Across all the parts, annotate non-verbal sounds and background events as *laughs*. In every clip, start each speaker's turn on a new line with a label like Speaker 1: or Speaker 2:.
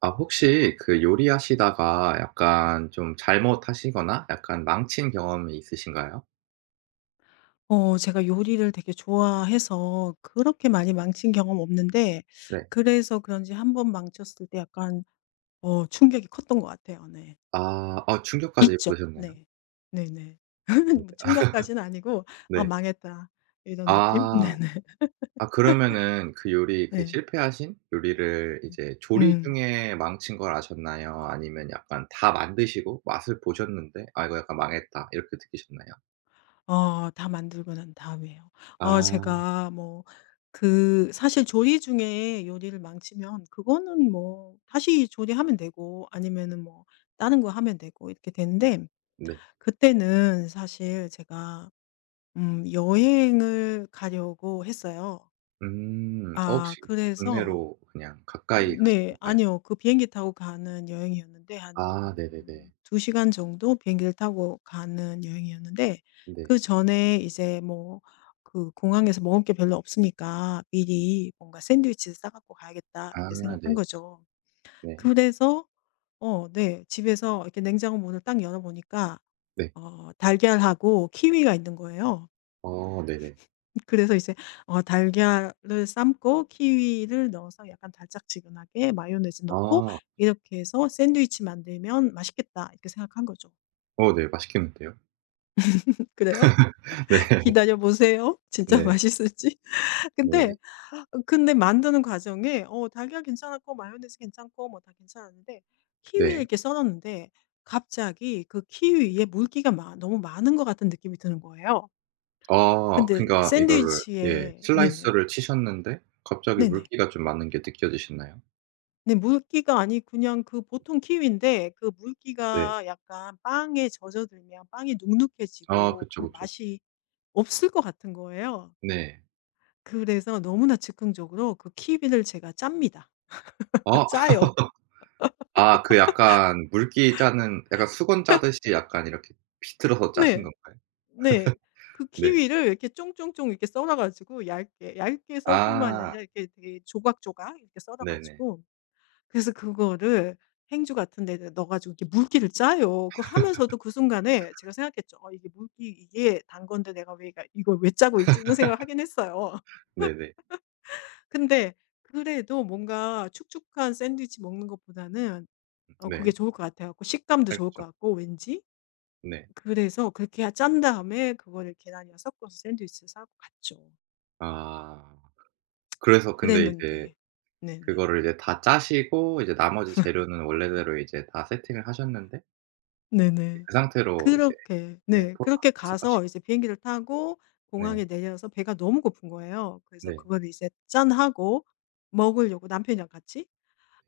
Speaker 1: 아, 혹시 그 요리하시다가 약간 좀 잘못하시거나 약간 망친 경험이 있으신가요?
Speaker 2: 제가 요리를 되게 좋아해서 그렇게 많이 망친 경험 없는데
Speaker 1: 네.
Speaker 2: 그래서 그런지 한 번 망쳤을 때 약간 충격이 컸던 것 같아요. 네.
Speaker 1: 아. 아, 충격까지
Speaker 2: 있죠.
Speaker 1: 받으셨나요?
Speaker 2: 네. 네네. *laughs*
Speaker 1: 네.
Speaker 2: 뭐 충격까지는 아니고 '아
Speaker 1: 네.
Speaker 2: 망했다.' 이런 느낌?
Speaker 1: 아.
Speaker 2: *laughs* 네네.
Speaker 1: 아, 그러면은 그 요리 그
Speaker 2: 네.
Speaker 1: 실패하신 요리를
Speaker 2: 음.
Speaker 1: 이제 조리
Speaker 2: 음.
Speaker 1: 중에 망친 걸 아셨나요? 아니면 약간 다 만드시고 맛을 보셨는데 '아, 이거 약간 망했다.' 이렇게 느끼셨나요?
Speaker 2: 다 만들고 난 다음에요. 어
Speaker 1: 아
Speaker 2: 제가 뭐 그 사실 조리 중에 요리를 망치면 그거는 뭐 다시 조리하면 되고 아니면은 뭐 다른 거 하면 되고 이렇게 되는데
Speaker 1: 네.
Speaker 2: 그때는 사실 제가 여행을 가려고 했어요.
Speaker 1: 음. 어
Speaker 2: 아
Speaker 1: 혹시
Speaker 2: 그래서
Speaker 1: 국내로 그냥 가까이 가신
Speaker 2: 네.
Speaker 1: 건가요?
Speaker 2: 아니요. 그 비행기 타고 가는 여행이었는데 한
Speaker 1: 아 네네네.
Speaker 2: 2시간 정도 비행기를 타고 가는 여행이었는데
Speaker 1: 네.
Speaker 2: 그전에 이제 뭐 그 '공항에서 먹을 게 별로 없으니까 미리 뭔가 샌드위치를 싸 갖고 가야겠다.'
Speaker 1: 아
Speaker 2: 이렇게 생각한
Speaker 1: 네.
Speaker 2: 거죠.
Speaker 1: 네.
Speaker 2: 그래서 네. 집에서 이렇게 냉장고 문을 딱 열어보니까
Speaker 1: 네.
Speaker 2: 달걀하고 키위가 있는 거예요.
Speaker 1: 어 네네.
Speaker 2: 그래서 이제 달걀을 삶고 키위를 넣어서 약간 달짝지근하게 마요네즈 넣고
Speaker 1: 아.
Speaker 2: '이렇게 해서 샌드위치 만들면 맛있겠다.' 이렇게 생각한 거죠.
Speaker 1: 어 네. 맛있겠는데요.
Speaker 2: *laughs* 그래요?
Speaker 1: *laughs* 네.
Speaker 2: 기다려 보세요. 진짜
Speaker 1: 네.
Speaker 2: 맛있을지. *laughs* 근데
Speaker 1: 네.
Speaker 2: 근데 만드는 과정에 달걀 괜찮았고 마요네즈 괜찮고 뭐 다 괜찮았는데 키위를
Speaker 1: 네.
Speaker 2: 이렇게 썰었는데 갑자기 그 키위 에 물기가 마 너무 많은 것 같은 느낌이 드는 거예요.
Speaker 1: 아
Speaker 2: 근데
Speaker 1: 그러니까 이거를 예
Speaker 2: 샌드위치에 네네.
Speaker 1: 슬라이스를 치셨는데 갑자기
Speaker 2: 네네.
Speaker 1: 물기가 좀 많은 게 느껴지셨나요?
Speaker 2: 네 물기가 아니 그냥 그 보통 키위인데 그
Speaker 1: 네.
Speaker 2: 물기가 약간 빵에 젖어들면 빵이
Speaker 1: 아
Speaker 2: 눅눅해지고
Speaker 1: 그쵸,
Speaker 2: 그
Speaker 1: 그쵸.
Speaker 2: 맛이 없을 것 같은 거예요.
Speaker 1: 네.
Speaker 2: 그래서 너무나 즉흥적으로 그 키위를 제가 짭니다. *laughs*
Speaker 1: 아.
Speaker 2: 짜요.
Speaker 1: *laughs* 아 그 약간 물기 짜는 약간 수건 짜듯이 약간 이렇게 비틀어서 짜신
Speaker 2: 네.
Speaker 1: 건가요?
Speaker 2: 네. 그
Speaker 1: 네.
Speaker 2: 키위를 이렇게 쫑쫑쫑 이렇게 썰어 가지고 얇게 얇게 썰 뿐만이
Speaker 1: 아
Speaker 2: 아니라 이렇게 되게 조각조각 이렇게 썰어
Speaker 1: 네네.
Speaker 2: 가지고 그래서 그거를 행주 같은 데 넣어 가지고 이렇게 물기를 짜요. 그거 하면서도 그 순간에 제가 생각했죠. 이게 물기 이게 단 건데 내가 왜이 이걸 왜 짜고 있지?' 이런 생각을 하긴 했어요.
Speaker 1: 네네.
Speaker 2: *laughs* 근데 그래도 뭔가 축축한 샌드위치 먹는 것보다는 그게
Speaker 1: 네.
Speaker 2: 좋을 것 같아 요고 식감도 좋을 것
Speaker 1: 알겠죠.
Speaker 2: 같고 왠지.
Speaker 1: 네.
Speaker 2: 그래서 그렇게 짠 다음에 그거를 계란이랑 섞어서 샌드위치를 싸고 갔죠.
Speaker 1: 아 그래서 근데 이제
Speaker 2: 그랬는데 네네.
Speaker 1: 그거를 이제 다 짜시고 이제 나머지 재료는 원래대로 이제 다 세팅을 하셨는데
Speaker 2: 네네.
Speaker 1: 그 상태로 이제
Speaker 2: 그렇게
Speaker 1: 네
Speaker 2: 네.
Speaker 1: 포함
Speaker 2: 그렇게
Speaker 1: 시작하신
Speaker 2: 가서
Speaker 1: 거.
Speaker 2: 이제 비행기를 타고
Speaker 1: 네.
Speaker 2: 공항에 내려서 배가 너무 고픈 거예요. 그래서
Speaker 1: 네.
Speaker 2: 그걸 이제 짠하고 먹으려고 남편이랑 같이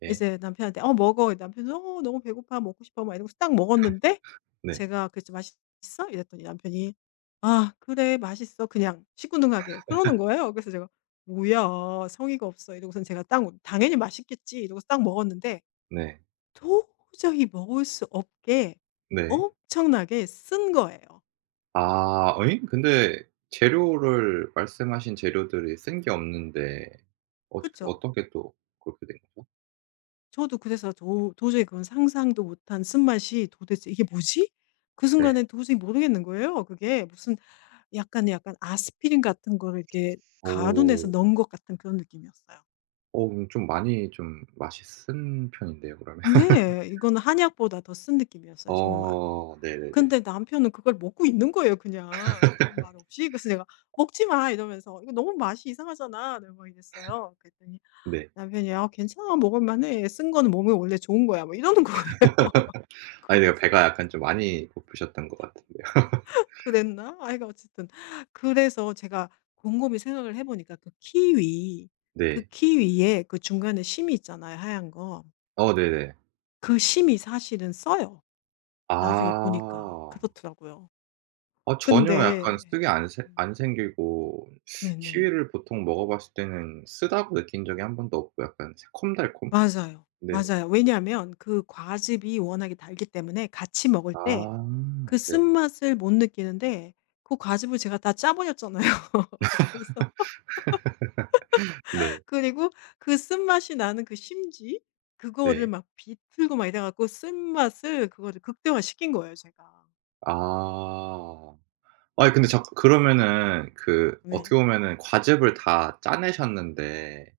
Speaker 1: 예.
Speaker 2: 이제 남편한테 먹어." 남편이 너무 배고파. 먹고 싶어." 막 이러고 딱 먹었는데
Speaker 1: 네.
Speaker 2: 제가 그랬죠. "맛있어?" 이랬더니 남편이 "아 그래. 맛있어." 그냥 시큰둥하게 그러는 거예요. 그래서 제가 "뭐야. 성의가 없어." 이러고선 제가 딱 당연히 맛있겠지 이러고 딱 먹었는데
Speaker 1: 네.
Speaker 2: 도저히 먹을 수 없게
Speaker 1: 네.
Speaker 2: 엄청나게 쓴 거예요.
Speaker 1: 아 어잉? 근데 재료를 말씀하신 재료들이 쓴 게 없는데 어떻게
Speaker 2: 그쵸?
Speaker 1: 어떻게 또 그렇게 된 거죠?
Speaker 2: 저도 그래서 도 도저히 그건 상상도 못한 쓴맛이 '도대체 이게 뭐지?' 그
Speaker 1: 네.
Speaker 2: 순간에 도저히 모르겠는 거예요 그게. 무슨 약간 아스피린 같은 거를 이렇게 가루
Speaker 1: 어.
Speaker 2: 내서 넣은 것 같은 그런 느낌이었어요.
Speaker 1: 어 그럼 좀 많이 좀 맛이 쓴 편인데요 그러면? *laughs*
Speaker 2: 네. 이거는 한약보다 더 쓴 느낌이었어요 정말.
Speaker 1: 어 네네네. 네.
Speaker 2: 근데 남편은 그걸 먹고 있는 거예요 그냥 아무 말 없이. 그래서 제가 "먹지 마." 이러면서 "이거 너무 맛이 이상하잖아." 내가 막 이랬어요. 그랬더니
Speaker 1: 네. 네.
Speaker 2: 남편이 "아 괜찮아. 먹을 만해. 쓴 거는 몸에 원래 좋은 거야." 뭐 이러는 거예요. *laughs*
Speaker 1: *laughs* 아니, 내가
Speaker 2: 그래서
Speaker 1: 배가 약간 좀 많이 고프셨던 것 같은데요.
Speaker 2: '그랬나?' 아이가 어쨌든 그래서 제가 곰곰이 생각을 해 보니까 그 키위 그
Speaker 1: 네.
Speaker 2: 키위에 그 중간에 심이 있잖아요, 하얀 거.
Speaker 1: 어 네네.
Speaker 2: 그 심이 사실은 써요. 나중에 보니까.
Speaker 1: 아.
Speaker 2: 그렇더라고요.
Speaker 1: 아 전혀 약간
Speaker 2: 근데
Speaker 1: 쓰게 안 새
Speaker 2: 음
Speaker 1: 안 생기고
Speaker 2: 네네.
Speaker 1: 키위를 보통 먹어 봤을 때는 쓰다고 느낀 적이 한 번도 없고 약간 새콤달콤?
Speaker 2: 맞아요.
Speaker 1: 네.
Speaker 2: 맞아요. 왜냐하면 그 과즙이 워낙에 달기 때문에 같이 먹을
Speaker 1: 아
Speaker 2: 때 그
Speaker 1: 네.
Speaker 2: 쓴맛을 못 느끼는데 그 과즙을 제가 다 짜 버렸잖아요. *laughs* 그래서
Speaker 1: 네.
Speaker 2: 그리고 그 쓴맛이 나는 그 심지 그거를
Speaker 1: 네.
Speaker 2: 막 비틀고 막 이래 갖고 쓴맛을 그거를 극대화시킨 거예요 제가.
Speaker 1: 아. 아니 근데 자
Speaker 2: 음.
Speaker 1: 그러면은 그
Speaker 2: 네.
Speaker 1: 어떻게 보면은 과즙을 다 짜내셨는데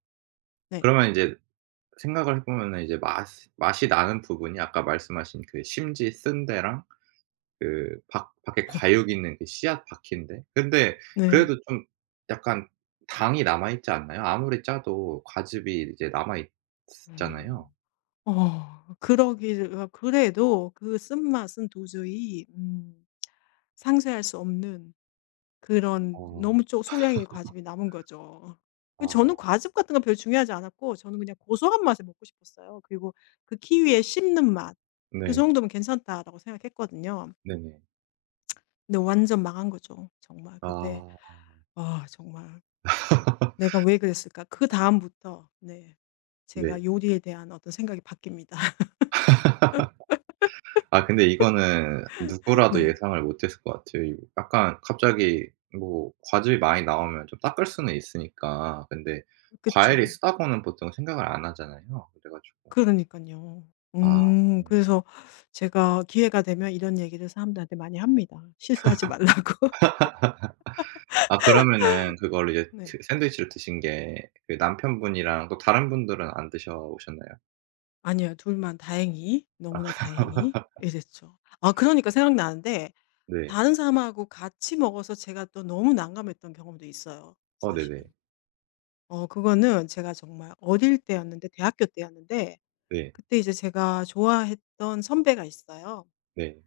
Speaker 2: 네.
Speaker 1: 그러면 이제 생각을 해 보면은 이제 맛이 맛이 나는 부분이 아까 말씀하신 그 심지 쓴 데랑 그 밖 밖에 과육 있는 그 씨앗 바퀴인데 근데
Speaker 2: 네.
Speaker 1: 그래도 좀 약간 당이 남아 있지 않나요? 아무리 짜도 과즙이 이제 남아 있잖아요.
Speaker 2: 음. 어. 그러기 그래도 그 쓴맛은 도저히 상쇄할 수 없는 그런
Speaker 1: 어.
Speaker 2: 너무 쪽 소량의 과즙이 남은 거죠. 그
Speaker 1: 아.
Speaker 2: 저는 과즙 같은 건 별로 중요하지 않았고 저는 그냥 고소한 맛에 먹고 싶었어요. 그리고 그 키위의 씹는 맛 '그
Speaker 1: 네.
Speaker 2: 정도면 괜찮다.'라고 생각했거든요.
Speaker 1: 네네.
Speaker 2: 근데 완전 망한 거죠. 정말 그때
Speaker 1: 아.
Speaker 2: 아 정말 '내가
Speaker 1: *laughs*
Speaker 2: 왜 그랬을까?' 그다음부터 네
Speaker 1: 네.
Speaker 2: 제가 요리에 대한 어떤 생각이 바뀝니다. *laughs*
Speaker 1: 아, 근데 이거는 누구라도
Speaker 2: 네.
Speaker 1: 예상을 못했을 것 같아요. 이 약간 갑자기 뭐 과즙이 많이 나오면 좀 닦을 수는 있으니까. 근데 과일이
Speaker 2: 그쵸.
Speaker 1: 쓰다고는 보통 생각을 안 하잖아요. 그래 가지고.
Speaker 2: 그러니까요
Speaker 1: 아.
Speaker 2: 그래서 제가 기회가 되면 이런 얘기를 사람들한테 많이 합니다. 실수하지 말라고. *laughs*
Speaker 1: 아 그러면은 그걸로 이제
Speaker 2: 네.
Speaker 1: 드 샌드위치를 드신 게 그 남편분이랑 또 다른 분들은 안 드셔 보셨나요?
Speaker 2: 아니요. 둘만 다행히
Speaker 1: 아
Speaker 2: 너무나 다행히
Speaker 1: *laughs*
Speaker 2: 이랬죠. 아 그러니까 생각나는데
Speaker 1: 네.
Speaker 2: 다른 사람하고 같이 먹어서 제가 또 너무 난감했던 경험도 있어요
Speaker 1: 어 네네.
Speaker 2: 사실은. 그거는 제가 정말 어릴 때였는데 대학교 때였는데
Speaker 1: 네.
Speaker 2: 그때 이제 제가 좋아했던 선배가 있어요.
Speaker 1: 네.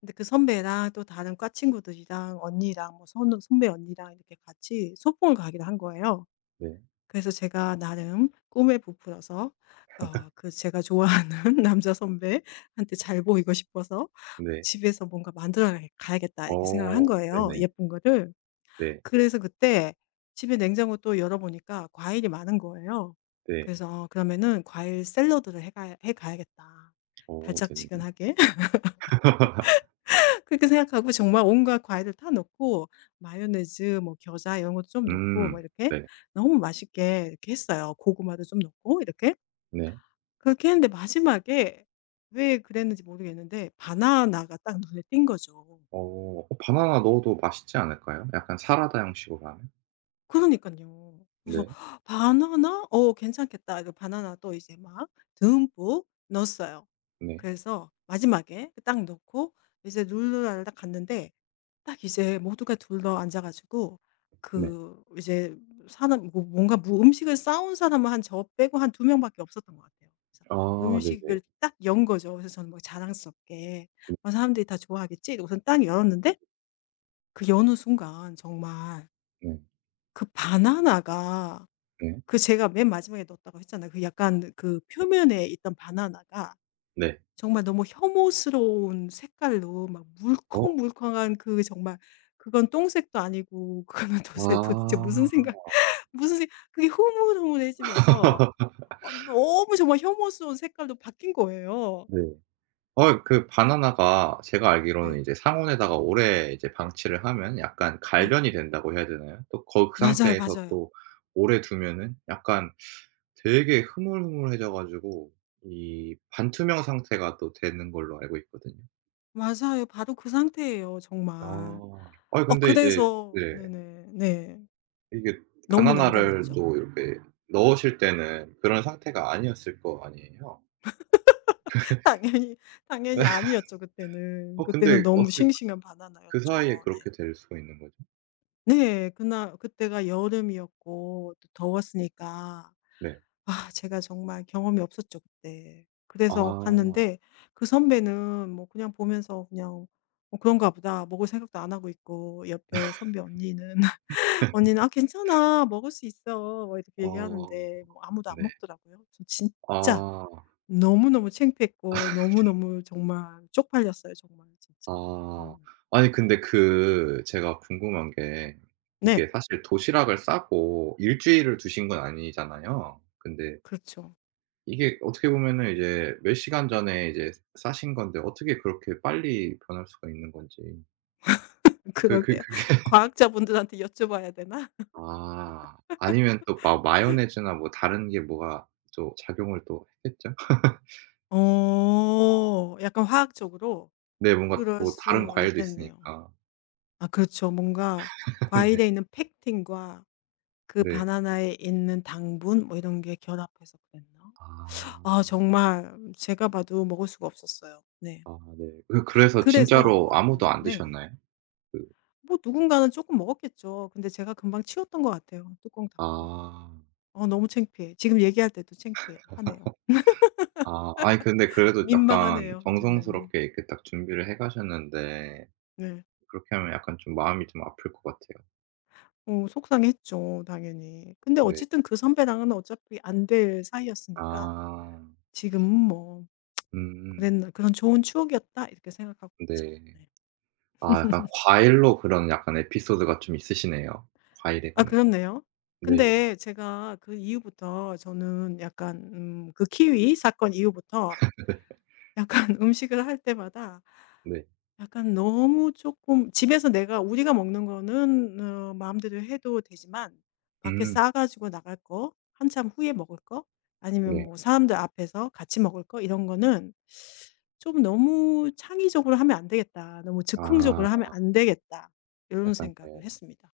Speaker 2: 근데 그 선배랑 또 다른 과 친구들이랑 언니랑 뭐 선 선배 언니랑 이렇게 같이 소풍을 가기로 한 거예요.
Speaker 1: 네.
Speaker 2: 그래서 제가 나름 꿈에 부풀어서 그 제가 좋아하는 *laughs* 남자 선배한테 잘 보이고 싶어서
Speaker 1: 네.
Speaker 2: '집에서 뭔가 만들어 가야겠다 이렇게 생각을 한
Speaker 1: 어
Speaker 2: 거예요,
Speaker 1: 네네.
Speaker 2: 예쁜 거를.
Speaker 1: 네.
Speaker 2: 그래서 그때 집에 냉장고 또 열어보니까 과일이 많은 거예요.
Speaker 1: 네.
Speaker 2: 그래서 '그러면은 과일 샐러드를 해가 해 가야겠다,
Speaker 1: 어 네네네.
Speaker 2: 달짝지근하게.'
Speaker 1: *laughs*
Speaker 2: 그렇게 생각하고 정말 온갖 과일을 다 넣고 마요네즈 뭐 겨자 이런 것도 좀 넣고 뭐
Speaker 1: 음.
Speaker 2: 이렇게
Speaker 1: 네.
Speaker 2: 너무 맛있게 이렇게 했어요. 고구마도 좀 넣고 이렇게.
Speaker 1: 네.
Speaker 2: 그렇게 했는데 마지막에 왜 그랬는지 모르겠는데 바나나가 딱 눈에 띈 거죠.
Speaker 1: 어. 어 바나나 넣어도 맛있지 않을까요? 약간 사라다 형식으로 하면?
Speaker 2: 그러니까요 그래서
Speaker 1: 네.
Speaker 2: "헉, '바나나? 어 괜찮겠다.' 이 바나나 또 이제 막 듬뿍 넣었어요.
Speaker 1: 네.
Speaker 2: 그래서 마지막에 딱 넣고 이제 룰루랄라 갔는데 딱 이제 모두가 둘러앉아 가지고
Speaker 1: 네.
Speaker 2: 그 이제 사람 뭐 뭔가 무 음식을 싸온 사람은 한 저 빼고 한 두 명밖에 없었던 것 같아요. 그래서
Speaker 1: 아 네네.
Speaker 2: 음식을 딱 연 거죠. 그래서 저는 막 자랑스럽게 '아 사람들이 다 좋아하겠지.' 우선 땅선딱 열었는데 그 여는 순간 정말
Speaker 1: 네.
Speaker 2: 그 바나나가
Speaker 1: 네.
Speaker 2: 그 제가 맨 마지막에 넣었다고 했잖아요. 그 약간 그 표면에 있던 바나나가
Speaker 1: 네.
Speaker 2: 정말 너무 혐오스러운 색깔로 막
Speaker 1: 어.
Speaker 2: 물컹물컹한 그 정말 그건 똥색도 아니고 *laughs* 그거는 도대체 무슨
Speaker 1: 아.
Speaker 2: 생각 *laughs* 무슨 생 그게 흐물흐물해지면서
Speaker 1: *laughs*
Speaker 2: 너무 정말 혐오스러운 색깔로 바뀐 거예요.
Speaker 1: 네. 어 그
Speaker 2: 그
Speaker 1: 바나나가 제가 알기로는
Speaker 2: 네.
Speaker 1: 이제 상온에다가 오래 이제 방치를 하면 약간
Speaker 2: 네.
Speaker 1: 갈변이 된다고 해야 되나요? 또 거 그
Speaker 2: 맞아요,
Speaker 1: 상태에서
Speaker 2: 맞아요.
Speaker 1: 또 오래 두면은 약간 되게 흐물흐물해져 가지고 이 반투명 상태가 또 되는 걸로 알고 있거든요.
Speaker 2: 맞아요. 바로 그 상태예요 정말.
Speaker 1: 아. 아이 근데 이제
Speaker 2: 그래서
Speaker 1: 네
Speaker 2: 네네. 네.
Speaker 1: 이게
Speaker 2: 너무
Speaker 1: 바나나를
Speaker 2: 난감했죠.
Speaker 1: 또 이렇게 넣으실 때는 그런 상태가 아니었을 거 아니에요?
Speaker 2: *laughs* 당연히,
Speaker 1: *laughs*
Speaker 2: 당연히
Speaker 1: 예.
Speaker 2: 아니었죠 그때는.
Speaker 1: 어
Speaker 2: 그때는
Speaker 1: 근데
Speaker 2: 너무
Speaker 1: 어떻게
Speaker 2: 싱싱한
Speaker 1: 그 사이에
Speaker 2: 바나나였죠. 네.
Speaker 1: 그렇게 될 수가 있는 거죠?
Speaker 2: 네. 그날 그때가 여름이었고 또 더웠으니까
Speaker 1: 네.
Speaker 2: 아 제가 정말 경험이 없었죠 그때. 그래서
Speaker 1: 아.
Speaker 2: 갔는데 그 선배는 뭐 그냥 보면서 그냥 뭐 그런가 보다.' 먹을 생각도 안 하고 있고 옆에 선배 언니는 *laughs* 언니는 "아 괜찮아. 먹을 수 있어." 뭐 이렇게
Speaker 1: 어.
Speaker 2: 얘기하는데 뭐 아무도 안
Speaker 1: 네.
Speaker 2: 먹더라고요. 저 진짜
Speaker 1: 아.
Speaker 2: 너무너무 창피했고 너무너무 정말 쪽팔렸어요 정말 진짜.
Speaker 1: 아.
Speaker 2: 음.
Speaker 1: 아니 근데 그 제가 궁금한 게
Speaker 2: 네.
Speaker 1: 이게 사실 도시락을 싸고 일주일을 두신 건 아니잖아요. 근데
Speaker 2: 그렇죠.
Speaker 1: 이게 어떻게 보면은 이제 몇 시간 전에 이제 싸신 건데 어떻게 그렇게 빨리 변할 수가 있는 건지. 그 그
Speaker 2: 그러게요.
Speaker 1: 그게 *laughs*
Speaker 2: 과학자분들한테 여쭤봐야 되나?
Speaker 1: 아. 아니면 또 마 마요네즈나 뭐 다른 게 뭐가 또 작용을 또 했겠죠?
Speaker 2: 약간 화학적으로?
Speaker 1: 네. 뭔가
Speaker 2: 그럴
Speaker 1: 뭐 다른
Speaker 2: 수
Speaker 1: 과일도
Speaker 2: 있겠네요.
Speaker 1: 있으니까.
Speaker 2: 아 그렇죠. 뭔가
Speaker 1: *laughs* 네.
Speaker 2: 과일에 있는 펙틴과 그
Speaker 1: 네.
Speaker 2: 바나나에 있는 당분 뭐 이런 게 결합해서 그랬나? 아
Speaker 1: 아.
Speaker 2: 정말 제가 봐도 먹을 수가 없었어요. 네.
Speaker 1: 아 네. 그, 그래서 진짜로
Speaker 2: 그래서
Speaker 1: 아무도
Speaker 2: 네
Speaker 1: 안
Speaker 2: 네네.
Speaker 1: 드셨나요? 그
Speaker 2: 뭐 누군가는 조금 먹었겠죠. 근데 제가 금방 치웠던 것 같아요, 뚜껑 닫고.
Speaker 1: 아.
Speaker 2: 어 너무 창피해. 지금 얘기할 때도 창피해 하네요.
Speaker 1: 아 아이 근데 그래도 약간
Speaker 2: 민망하네요. 네네네. 네.
Speaker 1: 정성스럽게 이렇게 딱 준비를 해 가셨는데
Speaker 2: 네. 네.
Speaker 1: 그렇게 하면 약간 좀 마음이 좀 아플 것 같아요.
Speaker 2: 속상했죠 당연히. 근데
Speaker 1: 네.
Speaker 2: 어쨌든 그 선배랑은 어차피 안 될 사이였으니까
Speaker 1: 아.
Speaker 2: 지금은 뭐
Speaker 1: 음.
Speaker 2: '그랬나 그런 좋은 추억이었다.' 이렇게 생각하고 있죠.
Speaker 1: 네.
Speaker 2: 네.
Speaker 1: 아 약간 과일로 그런 약간 에피소드가 좀 있으시네요, 과일에
Speaker 2: 아
Speaker 1: 관해서.
Speaker 2: 그렇네요.
Speaker 1: 네.
Speaker 2: 근데 제가 그 이후부터 저는 약간 그 키위 사건 이후부터 약간 *laughs* 음식을 할 때마다
Speaker 1: 네.
Speaker 2: 약간 너무 조금 집에서 내가 우리가 먹는 거는 마음대로 해도 되지만 밖에
Speaker 1: 음.
Speaker 2: 싸 가지고 나갈 거, 한참 후에 먹을 거, 아니면
Speaker 1: 네.
Speaker 2: 뭐 사람들 앞에서 같이 먹을 거 이런 거는 좀 '너무 창의적으로 하면 안 되겠다. 너무 즉흥적으로
Speaker 1: 아
Speaker 2: 하면 안 되겠다.' 이런
Speaker 1: 약간
Speaker 2: 생각을
Speaker 1: 네.
Speaker 2: 했습니다.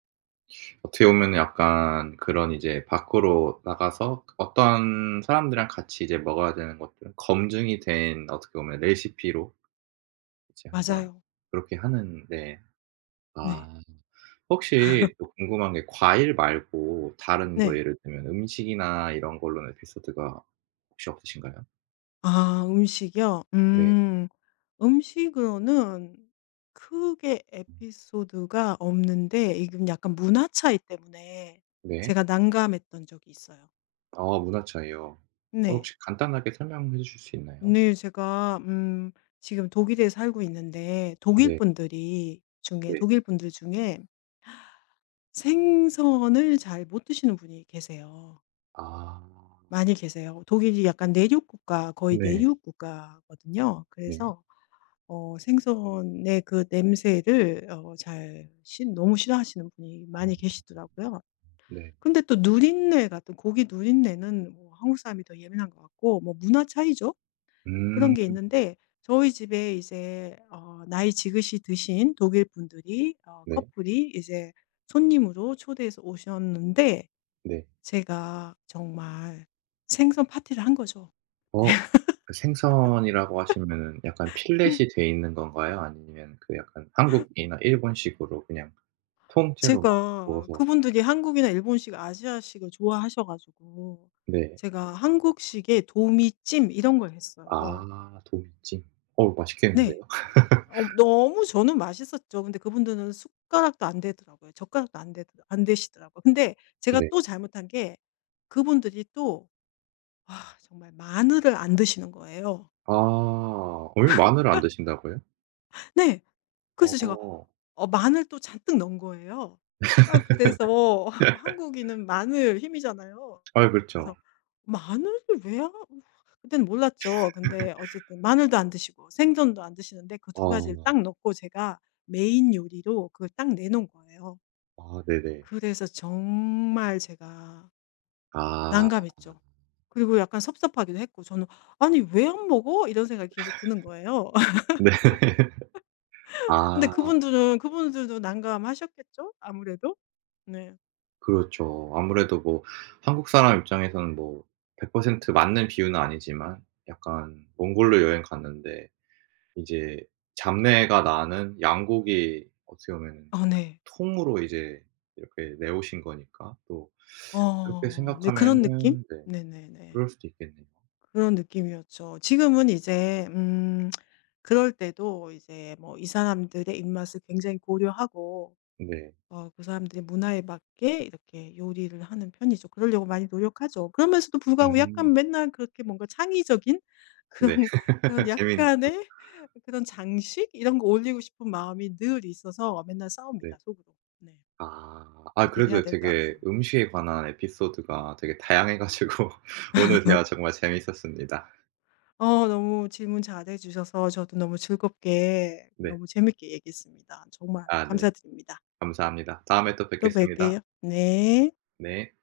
Speaker 1: 어떻게 보면은 약간 그런 이제 밖으로 나가서 어떤 사람들이랑 같이 이제 먹어야 되는 것들은 검증이 된 어떻게 보면 레시피로 이제 한번
Speaker 2: 맞아요.
Speaker 1: 그렇게 하는 네.
Speaker 2: 네.
Speaker 1: 아 혹시 또 궁금한 게 과일 말고 다른 뭐
Speaker 2: 네.
Speaker 1: 예를 들면 음식이나 이런 걸로는 에피소드가 혹시 없으신가요?
Speaker 2: 아 음식이요?
Speaker 1: 네.
Speaker 2: 음. 음식으로는 크게
Speaker 1: 음
Speaker 2: 에피소드가 없는데 이건 약간 문화 차이 때문에
Speaker 1: 네.
Speaker 2: 제가 난감했던 적이 있어요.
Speaker 1: 아 문화 차이요. 어
Speaker 2: 네.
Speaker 1: 혹시 간단하게 설명해 주실 수 있나요?
Speaker 2: 네 제가 지금 독일에 살고 있는데
Speaker 1: 네. 네.
Speaker 2: 독일 분들 중에 생선을 잘 못 드시는 분이 계세요.
Speaker 1: 아.
Speaker 2: 많이 계세요. 독일이 약간 내륙 국가 거의
Speaker 1: 네.
Speaker 2: 내륙 국가거든요.
Speaker 1: 네.
Speaker 2: 그래서 생선의 그 냄새를 너무 싫어하시는 분이 많이
Speaker 1: 어
Speaker 2: 계시더라고요.
Speaker 1: 네.
Speaker 2: 근데 또 누린내 같은 고기 누린내는 뭐 한국 사람이 더 예민한 것 같고 뭐 문화 차이죠. 그런
Speaker 1: 음.
Speaker 2: 게 있는데 저희 집에 이제 나이 지긋이 드신 독일 분들이
Speaker 1: 네.
Speaker 2: 커플이 이제 손님으로 초대해서 오셨는데
Speaker 1: 네.
Speaker 2: 제가 정말 생선 파티를 한 거죠.
Speaker 1: 어 그 생선이라고 하시면은 약간 필렛이 돼 있는 건가요? 아니면 그 약간 한국이나 일본식으로 그냥 통째로 막
Speaker 2: 제가
Speaker 1: 구워서.
Speaker 2: 그분들이 한국이나 일본식, 아시아식을 좋아하셔 가지고
Speaker 1: 네.
Speaker 2: 제가 한국식의 도미찜 이런 걸 했어요.
Speaker 1: 아 도미찜. 어우 맛있겠는데요?
Speaker 2: 네. 너무 저는 맛있었죠. 근데 그분들은 숟가락도 안 되더라고요. 젓가락도 안 되시더라고요. 근데 제가
Speaker 1: 네.
Speaker 2: 또 잘못한 게 그분들이 또 아 정말 마늘을 안 드시는 거예요.
Speaker 1: 아 어 이 마늘을 안 드신다고요?
Speaker 2: 네. 그래서 제가
Speaker 1: 어.
Speaker 2: 마늘 또 잔뜩 넣은 거예요. 아 그래서 *laughs*
Speaker 1: *laughs*
Speaker 2: 한국인은 마늘 힘이잖아요.
Speaker 1: 아 그렇죠.
Speaker 2: 그래서 마늘을 왜 하 그때는 몰랐죠. 근데 어쨌든 마늘도 안 드시고 생선도 안 드시는데 그 두 가지를 딱
Speaker 1: 어.
Speaker 2: 넣고 제가 메인 요리로 그걸 딱 내놓은 거예요.
Speaker 1: 아 네네.
Speaker 2: 그래서 정말 제가
Speaker 1: 아.
Speaker 2: 난감했죠. 그리고 약간 섭섭하기도 했고 저는 '아니 왜 안 먹어?' 이런 생각이 계속 드는 거예요.
Speaker 1: *laughs* 네.
Speaker 2: 근데
Speaker 1: 아.
Speaker 2: 그분들은 그분들도 난감하셨겠죠? 아무래도? 네.
Speaker 1: 그렇죠. 아무래도 뭐 한국 사람 입장에서는 뭐 100% 맞는 비유는 아니지만 약간 몽골로 여행 갔는데 이제 잡내가 나는 양고기 어떻게 보면은
Speaker 2: 어 네.
Speaker 1: 통으로 이제 이렇게 내오신 거니까 또 그렇게
Speaker 2: 어네 그런 느낌?
Speaker 1: 생각하면은 네
Speaker 2: 네네네.
Speaker 1: 그럴 수도 있겠네요.
Speaker 2: 그런 느낌이었죠. 지금은 이제 그럴 때도 이제 뭐 이 사람들의 입맛을 굉장히 고려하고
Speaker 1: 네.
Speaker 2: 그 사람들의 문화에 맞게 이렇게 요리를 하는 편이죠. 그러려고 많이 노력하죠. 그러면서도 불구하고
Speaker 1: 음.
Speaker 2: 약간 맨날 그렇게 뭔가 창의적인 그런
Speaker 1: 네.
Speaker 2: *laughs* 그런
Speaker 1: *laughs* 재밌는
Speaker 2: 약간의 그런 장식 이런 거 올리고 싶은 마음이 늘 있어서 맨날
Speaker 1: 네.
Speaker 2: 싸웁니다, 속으로. 네.
Speaker 1: 아. 아
Speaker 2: '어떻게 해야
Speaker 1: 그래도
Speaker 2: 될까?' 막이
Speaker 1: 되게 음식에 관한 에피소드가 되게 다양해 가지고 *laughs* 오늘 대화 정말 재미있었습니다.
Speaker 2: 어 너무 질문 잘해 주셔서 저도 너무 즐겁게
Speaker 1: 네.
Speaker 2: 너무 재밌게 얘기했습니다. 정말
Speaker 1: 아 네.
Speaker 2: 감사드립니다.
Speaker 1: 감사합니다. 다음에 또
Speaker 2: 또
Speaker 1: 뵙겠습니다.
Speaker 2: 뵐게요. 네.
Speaker 1: 네.